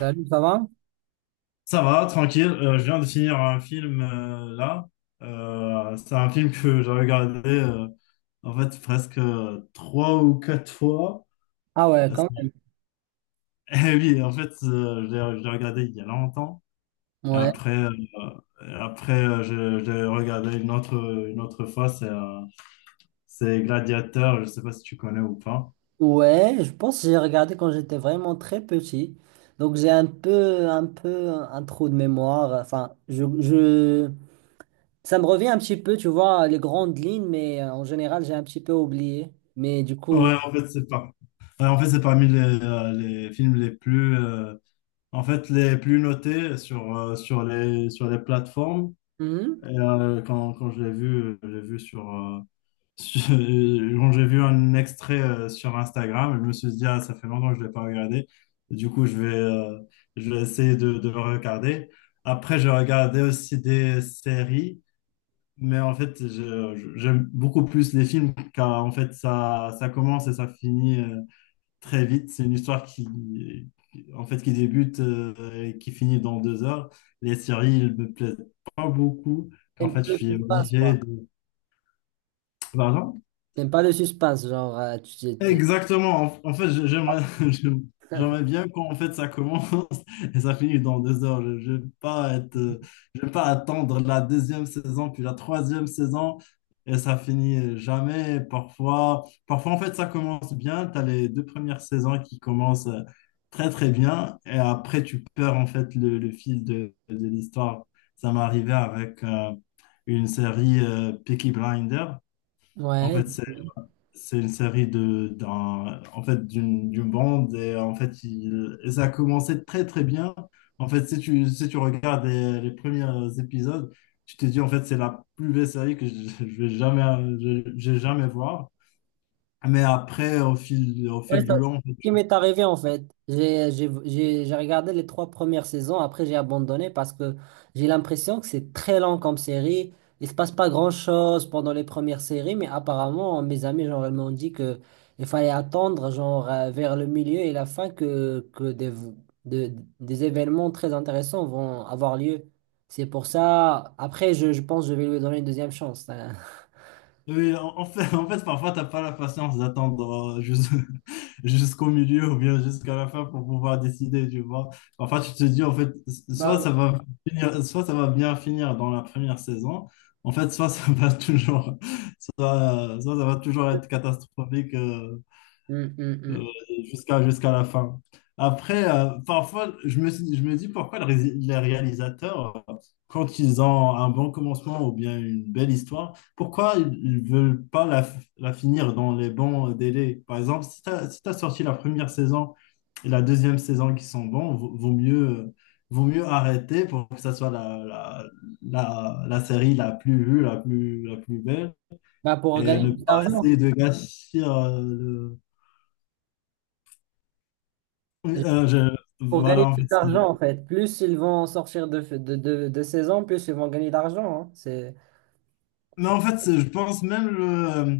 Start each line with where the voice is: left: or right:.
right: Salut, ça va?
left: Ça va, tranquille. Je viens de finir un film là. C'est un film que j'ai regardé en fait presque trois ou quatre fois.
right: Ah ouais,
left: Euh, c'est-
right: quand même.
left: Eh oui, en fait, je l'ai regardé il y a longtemps. Et
right: Ouais.
left: après, je l'ai regardé une autre fois. C'est Gladiateur. Je ne sais pas si tu connais ou pas.
right: Ouais, je pense que j'ai regardé quand j'étais vraiment très petit. Donc j'ai un peu, un peu un trou de mémoire. Enfin, je... Ça me revient un petit peu, tu vois, les grandes lignes, mais en général, j'ai un petit peu oublié. Mais du coup,
left: Ouais, en fait, c'est pas. Ouais, en fait, c'est parmi les films les plus notés sur sur les plateformes.
right: hum,
left: Quand je l'ai vu, quand j'ai vu un extrait sur Instagram, je me suis dit, ah, ça fait longtemps que je ne l'ai pas regardé. Du coup, je vais essayer de le regarder. Après, j'ai regardé aussi des séries. Mais en fait, j'aime beaucoup plus les films car en fait, ça commence et ça finit très vite. C'est une histoire qui, en fait, qui débute et qui finit dans deux heures. Les séries, elles me plaisent pas beaucoup. En
right: t'aimes pas
left: fait, je
right: le
left: suis
right: suspense,
left: obligé
right: quoi.
left: de… Pardon.
right: T'aimes pas le suspense, genre,
left: Exactement. En fait, j'aimerais j'aime- j'aimerais bien quand en fait ça commence et ça finit dans deux heures. Je vais pas être, je vais pas attendre la deuxième saison puis la troisième saison et ça finit jamais. Parfois, parfois en fait ça commence bien. Tu as les deux premières saisons qui commencent très très bien et après tu perds en fait le fil de l'histoire. Ça m'est arrivé avec une série Peaky Blinders. En
right: Ouais.
left: fait, c'est une série de, d'un, en fait, d'une, d'une bande et et ça a commencé très très bien. En fait, si tu regardes les premiers épisodes, tu te dis en fait, c'est la plus belle série que je vais jamais, je vais jamais voir. Mais après, au
right: Ouais,
left: fil
right: ça-
left: du
right: ce
left: long.
right: qui m'est arrivé en fait. J'ai regardé les trois premières saisons, après j'ai abandonné parce que j'ai l'impression que c'est très lent comme série. Il se passe pas grand-chose pendant les premières séries, mais apparemment mes amis genre ils m'ont dit que il fallait attendre genre vers le milieu et la fin que, que de- des événements très intéressants vont avoir lieu. C'est pour ça, après je pense que je vais lui donner une deuxième chance, hein.
left: Oui, en fait, en fait, parfois, t'as pas la patience d'attendre jusqu'au milieu ou bien jusqu'à la fin pour pouvoir décider, tu vois. Parfois, tu te dis, en fait,
right: Bah,
left: soit
right: ouais.
left: ça va soit ça va bien finir dans la première saison, en fait, soit ça va toujours, soit ça va toujours être catastrophique
right: Hum, hum,
left: euh,
right: hum.
left: jusqu'à jusqu'à la fin. Après, parfois, je me dis pourquoi les réalisateurs, quand ils ont un bon commencement ou bien une belle histoire, pourquoi ils ne veulent pas la finir dans les bons délais? Par exemple, si tu as, si t'as sorti la première saison et la deuxième saison qui sont bons, vaut mieux, vaut mieux arrêter pour que ça soit la série la plus vue, la plus belle,
right: Bah, pour
left: et
right: gagner
left: ne
right: plus
left: pas
right: d'argent.
left: essayer de gâcher.
right: Pour gagner
left: Voilà, en
right: plus
left: fait.
right: d'argent, en
left: C'est-
right: fait. Plus ils vont sortir de saison, plus ils vont gagner d'argent, hein.
left: Mais
right: C'est-
left: en fait, je pense même le... euh,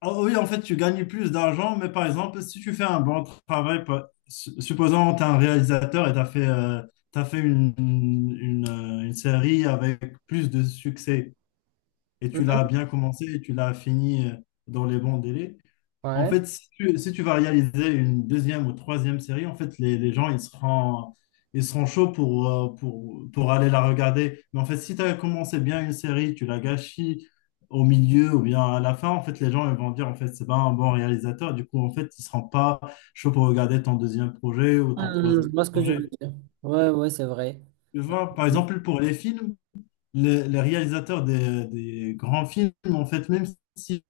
left: Ah oui, en fait, tu gagnes plus d'argent, mais par exemple, si tu fais un bon travail, supposons que tu es un réalisateur et tu as fait, t'as fait une série avec plus de succès et tu
right: Mhm.
left: l'as bien commencé et tu l'as fini dans les bons délais. En
right: Ouais.
left: fait, si tu vas réaliser une deuxième ou troisième série, en fait, les gens, ils seront chauds pour, pour aller la regarder. Mais en fait, si tu as commencé bien une série, tu la gâchis au milieu ou bien à la fin, en fait, les gens, ils vont dire, en fait, c'est pas un bon réalisateur. Du coup, en fait, ils seront pas chauds pour regarder ton deuxième projet ou ton
right: Je
left: troisième
right: vois ce que je
left: projet.
right: veux dire. Ouais, ouais, c'est vrai.
left: Tu vois, par exemple, pour les films, les réalisateurs des grands films, en fait, même si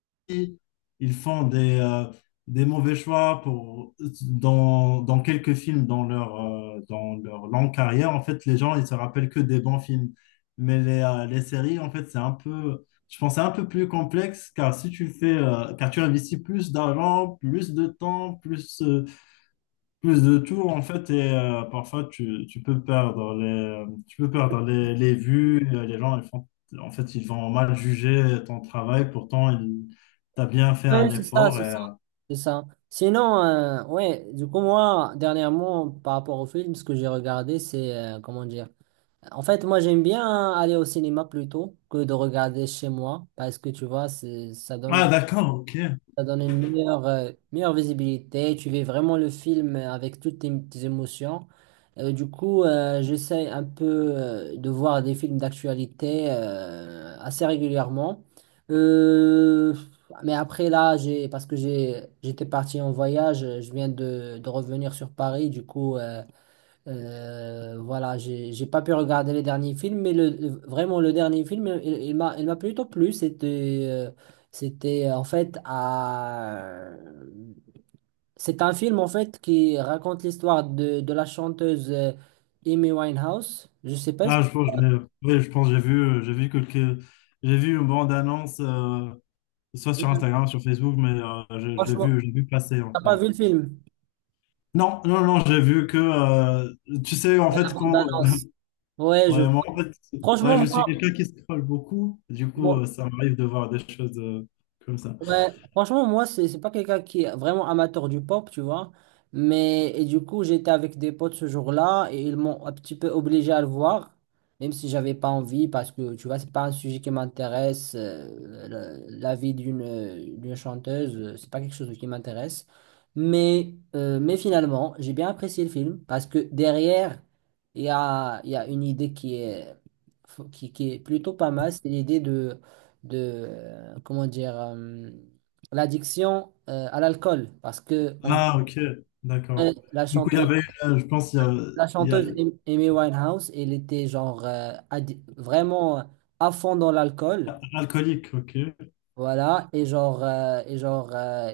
left: ils font des mauvais choix pour, dans quelques films dans dans leur longue carrière, en fait, les gens, ils se rappellent que des bons films. Mais les séries, en fait, c'est un peu, je pense, que c'est un peu plus complexe, car si tu fais, car tu investis plus d'argent, plus de temps, plus de tout en fait et parfois tu peux perdre les tu peux perdre les vues les gens ils font en fait ils vont mal juger ton travail pourtant ils t'as bien fait un
right: Ouais, c'est ça,
left: effort
right: c'est
left: et
right: ça, c'est ça. Sinon, ouais, du coup, moi, dernièrement, par rapport au film, ce que j'ai regardé, c'est, comment dire, en fait, moi, j'aime bien aller au cinéma plutôt que de regarder chez moi, parce que, tu vois, ça
left: ah
right: donne...
left: d'accord, ok.
right: Ça donne une meilleure, meilleure visibilité. Tu vis vraiment le film avec toutes tes, tes émotions. J'essaie un peu de voir des films d'actualité assez régulièrement. Euh, mais après, là, parce que j'ai, j'étais parti en voyage, je viens de revenir sur Paris. Du coup, voilà, j'ai pas pu regarder les derniers films, mais vraiment le dernier film, il m'a plutôt plu. C'était c'était en fait à c'est un film en fait qui raconte l'histoire de la chanteuse Amy Winehouse. Je sais pas ce que...
left: Ah je pense que oui, je pense que j'ai vu une bande annonce soit sur Instagram sur Facebook mais euh, je, je l'ai
right: Franchement,
left: vu je l'ai vu passer en
right: t'as pas vu le
left: fait
right: film?
left: non non non j'ai vu que tu sais en
right: La
left: fait quand.
right: bande-annonce. Ouais, je
left: Ouais, moi, en fait, ouais,
right: franchement
left: je suis quelqu'un qui scrolle beaucoup. Du coup,
right: moi,
left: ça m'arrive de voir des choses comme ça.
right: Ouais, franchement, moi, c'est pas quelqu'un qui est vraiment amateur du pop, tu vois. Mais et du coup, j'étais avec des potes ce jour-là et ils m'ont un petit peu obligé à le voir, même si j'avais pas envie, parce que tu vois, c'est pas un sujet qui m'intéresse. La, la vie d'une d'une chanteuse, c'est pas quelque chose qui m'intéresse. Mais finalement, j'ai bien apprécié le film parce que derrière, il y a une idée qui est plutôt pas mal, c'est l'idée de comment dire l'addiction à l'alcool parce que en
left: Ah,
right: gros,
left: ok, d'accord.
right: la
left: Du coup, il y
right: chanteuse,
left: avait une, je pense,
right: la
left: il y a un
right: chanteuse Amy Winehouse elle était vraiment à fond dans l'alcool.
left: alcoolique, ok.
right: Voilà, et genre,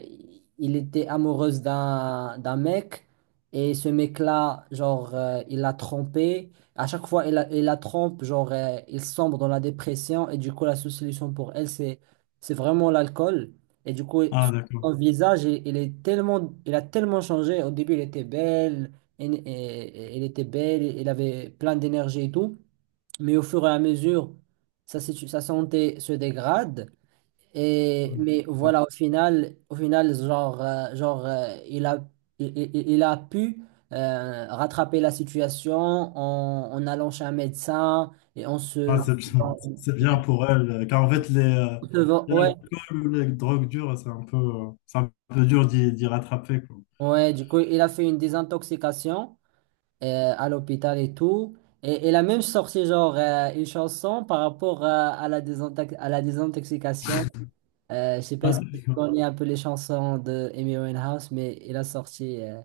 right: il était amoureuse d'un d'un mec, et ce mec-là, il l'a trompée. À chaque fois, il la trompe, il sombre dans la dépression, et du coup, la seule solution pour elle, c'est vraiment l'alcool. Et du coup,
left: Ah, d'accord.
right: son visage, il est tellement, il a tellement changé. Au début, il était belle, et, il était belle, il avait plein d'énergie et tout, mais au fur et à mesure, sa santé se dégrade. Et, mais
left: Ah,
right: voilà, au final genre, genre il a, il, il a pu rattraper la situation en, en allant chez un médecin et en se...
left: ah,
right: En
left: c'est bien pour elle. Car en fait,
right: se- Ouais,
left: l'alcool ou les drogues dures, c'est un peu dur d'y rattraper, quoi.
right: ouais, du coup, il a fait une désintoxication à l'hôpital et tout. Et il a même sorti une chanson par rapport à la désintoxication. Je sais pas
left: Ah,
right: si tu
left: d'accord.
right: connais un peu les chansons de Amy Winehouse, mais il a sorti...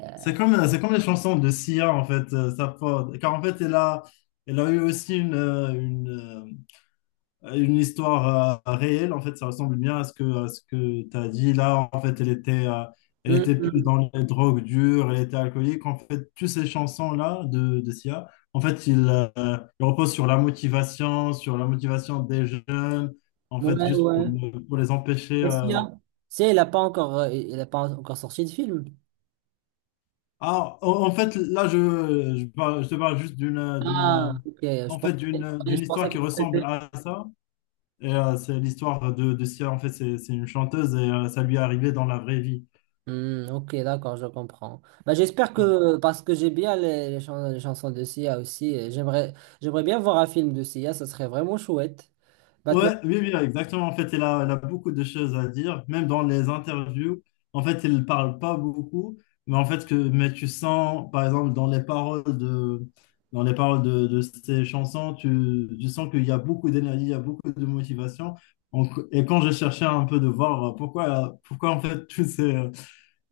right: euh,
left: C'est comme, c'est comme les chansons de Sia, en fait. Car en fait, elle a, elle a eu aussi une… une histoire réelle, en fait, ça ressemble bien à ce à ce que tu as dit. Là, en fait, elle était, elle
right: mm,
left: était plus
right: mm.
left: dans les drogues dures, elle était alcoolique. En fait, toutes ces chansons-là de Sia, en fait, il repose sur la motivation des jeunes, en fait,
right: Ouais,
left: juste pour,
right: ouais.
left: ne- pour les empêcher.
right: Est-ce qu'il y
left: euh.
right: Il a pas encore, il a pas encore sorti de film.
left: Ah, en fait, là, je, parle- je te parle juste d'une,
right: Ah, ok.
left: d'une
right: Je pensais
left: histoire
right: que
left: qui ressemble
right: c'était...
left: à ça. Et c'est l'histoire de Sia, en fait, c'est une chanteuse et ça lui est arrivé dans la vraie vie.
right: Hmm, ok, d'accord, je comprends. Bah, j'espère
left: Voilà.
right: que, parce que j'ai bien les chansons de Sia aussi, j'aimerais bien voir un film de Sia, ça serait vraiment chouette. Maintenant,
left: Ouais, oui, oui, exactement. En fait, elle a, elle a beaucoup de choses à dire, même dans les interviews. En fait, elle ne parle pas beaucoup, mais en fait, que, mais tu sens, par exemple, dans les paroles dans les paroles de ses chansons, tu sens qu'il y a beaucoup d'énergie, il y a beaucoup de motivation. Donc, et quand j'ai cherché un peu de voir pourquoi en fait, tous ces,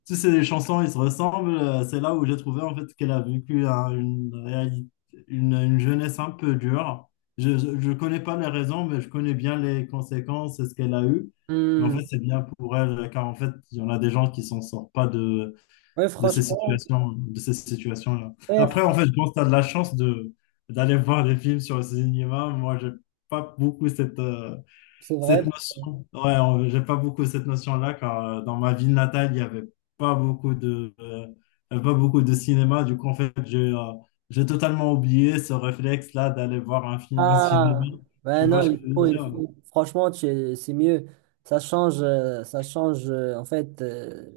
left: si c'est des chansons, ils se ressemblent. C'est là où j'ai trouvé en fait qu'elle a vécu une réalité, une jeunesse un peu dure. Je ne connais pas les raisons, mais je connais bien les conséquences et ce qu'elle a eu. Mais en fait,
right: hmm,
left: c'est bien pour elle, car en fait, il y en a des gens qui s'en sortent pas
right: ouais,
left: de ces
right: franchement,
left: situations, de ces situations-là.
right: ouais, fr-
left: Après, en fait, je pense que tu as de la chance d'aller voir des films sur le cinéma. Moi, j'ai pas beaucoup cette,
right: c'est vrai.
left: cette notion, ouais, on- j'ai pas beaucoup cette notion-là, car dans ma ville natale, il y avait pas beaucoup de cinéma. Du coup, en fait, j'ai totalement oublié ce réflexe-là d'aller voir un film au cinéma.
right: Ah,
left: Tu
right: ben
left: vois
right: non,
left: ce que
right: il
left: je veux
right: faut, il
left: dire?
right: faut. Franchement, tu- c'est mieux. Ça change, en fait.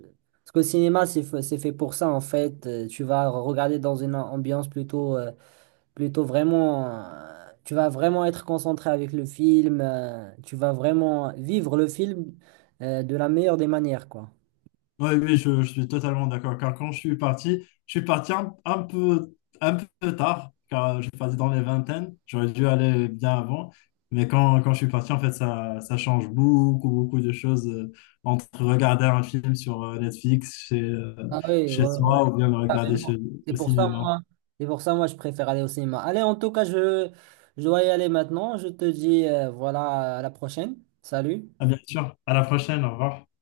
right: Parce que le cinéma, c'est c'est fait pour ça, en fait. Tu vas regarder dans une ambiance plutôt, plutôt vraiment. Tu vas vraiment être concentré avec le film. Tu vas vraiment vivre le film, de la meilleure des manières, quoi.
left: Oui, oui, je suis totalement d'accord. Car quand je suis parti un peu tard, car je suis parti dans les vingtaines. J'aurais dû aller bien avant. Mais quand je suis parti, en fait, ça change beaucoup, beaucoup de choses entre regarder un film sur Netflix
right: Ah oui,
left: chez
right: ouais, ouais.
left: soi ou bien le regarder
right: Carrément.
left: chez,
right: C'est
left: au
right: pour ça,
left: cinéma.
right: moi, c'est pour ça, moi, je préfère aller au cinéma. Allez, en tout cas, je dois y aller maintenant. Je te dis, voilà, à la prochaine. Salut.
left: À bien sûr. À la prochaine. Au revoir.